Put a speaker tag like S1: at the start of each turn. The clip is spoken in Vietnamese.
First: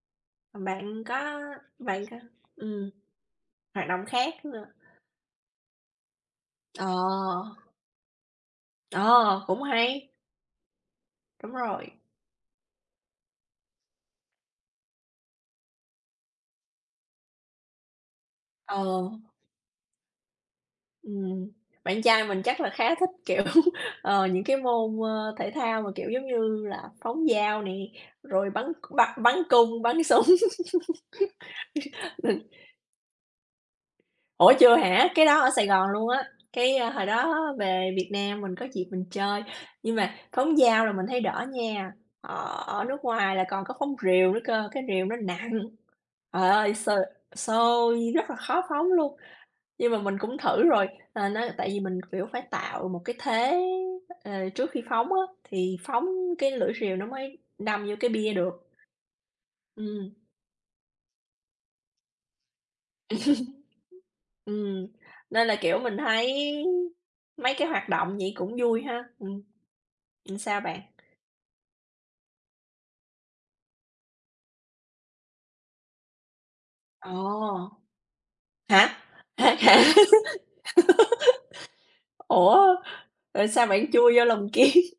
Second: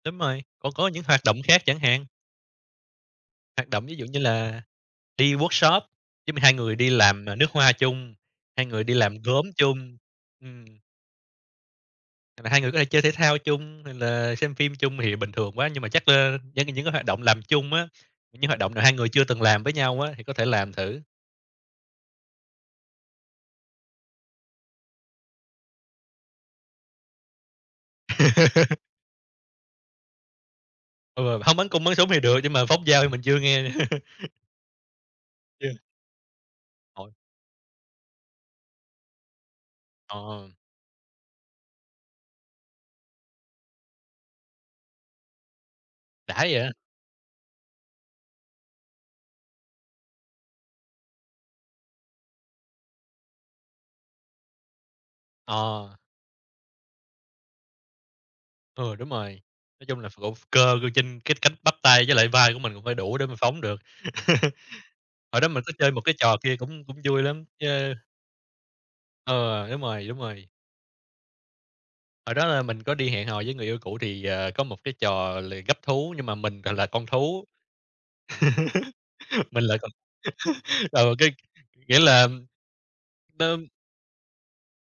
S1: Đúng rồi, còn có
S2: Bạn
S1: những hoạt
S2: có
S1: động khác chẳng
S2: bạn
S1: hạn.
S2: có ừm.
S1: Hoạt động
S2: Hoạt
S1: ví
S2: động
S1: dụ như
S2: khác
S1: là
S2: nữa.
S1: đi workshop, giống như, 2 người
S2: Ờ.
S1: đi làm nước hoa chung, 2 người đi làm
S2: Ờ,
S1: gốm
S2: cũng
S1: chung,
S2: hay.
S1: ừm.
S2: Đúng rồi.
S1: Và 2 người có thể chơi thể thao chung, rồi là xem phim chung thì bình thường quá, nhưng mà chắc, a, những những cái hoạt động làm chung á, những hoạt động nào 2
S2: Ờ.
S1: người chưa từng làm với nhau á thì có thể làm thử.
S2: Ừm, bạn trai mình chắc là khá thích, kiểu, ờ, những cái môn, ơ, thể thao mà, kiểu, giống như là phóng dao nè, rồi bắn c bắt bắn cung, bắn súng,
S1: Ừ, hông, bắn cung, bắn súng thì được,
S2: rồi
S1: nhưng mà phóng dao thì mình chưa nghe.
S2: Ủa, chưa hả? Cái đó ở Sài
S1: Chưa.
S2: Gòn luôn á, cái hồi
S1: Ôi.
S2: đó về Việt Nam mình có dịp mình chơi. Nhưng mà
S1: Ờ.
S2: phóng dao là mình thấy đỡ nha, ờ, ở nước ngoài là còn có phóng rìu nữa cơ, cái rìu nó nặng,
S1: Đã
S2: ời
S1: vậy?
S2: ơi, sơ xôi rất là khó phóng luôn. Nhưng mà mình cũng thử rồi, à, nó tại vì mình, kiểu, phải tạo một cái thế, ờ, trước khi phóng á, thì
S1: Ờ.
S2: phóng cái lưỡi rìu nó mới đâm vô cái bia được.
S1: Ừ, đúng rồi. Nói chung là
S2: Ừm.
S1: vỗ cơ cư trên cái cách bắp tay với lại vai của mình cũng phải đủ để mà phóng được.
S2: Ừm,
S1: Hồi
S2: nên
S1: đó
S2: là,
S1: mình có
S2: kiểu,
S1: chơi
S2: mình
S1: một cái
S2: thấy
S1: trò kia cũng cũng vui lắm,
S2: mấy
S1: ch
S2: cái hoạt động vậy cũng vui ha? Ừm,
S1: Ừ, đúng rồi, đúng
S2: ừm,
S1: rồi.
S2: sao bạn?
S1: Hồi đó là mình có đi hẹn hò với người yêu cũ, thì, ờ, có một cái trò là gắp thú, nhưng mà mình gọi là con thú.
S2: Ồ! Hả? Thật
S1: Mình lại còn
S2: hả?
S1: còn một cái nghĩa là
S2: Ủa, rồi sao
S1: tôm
S2: bạn chui vô lồng kiếng?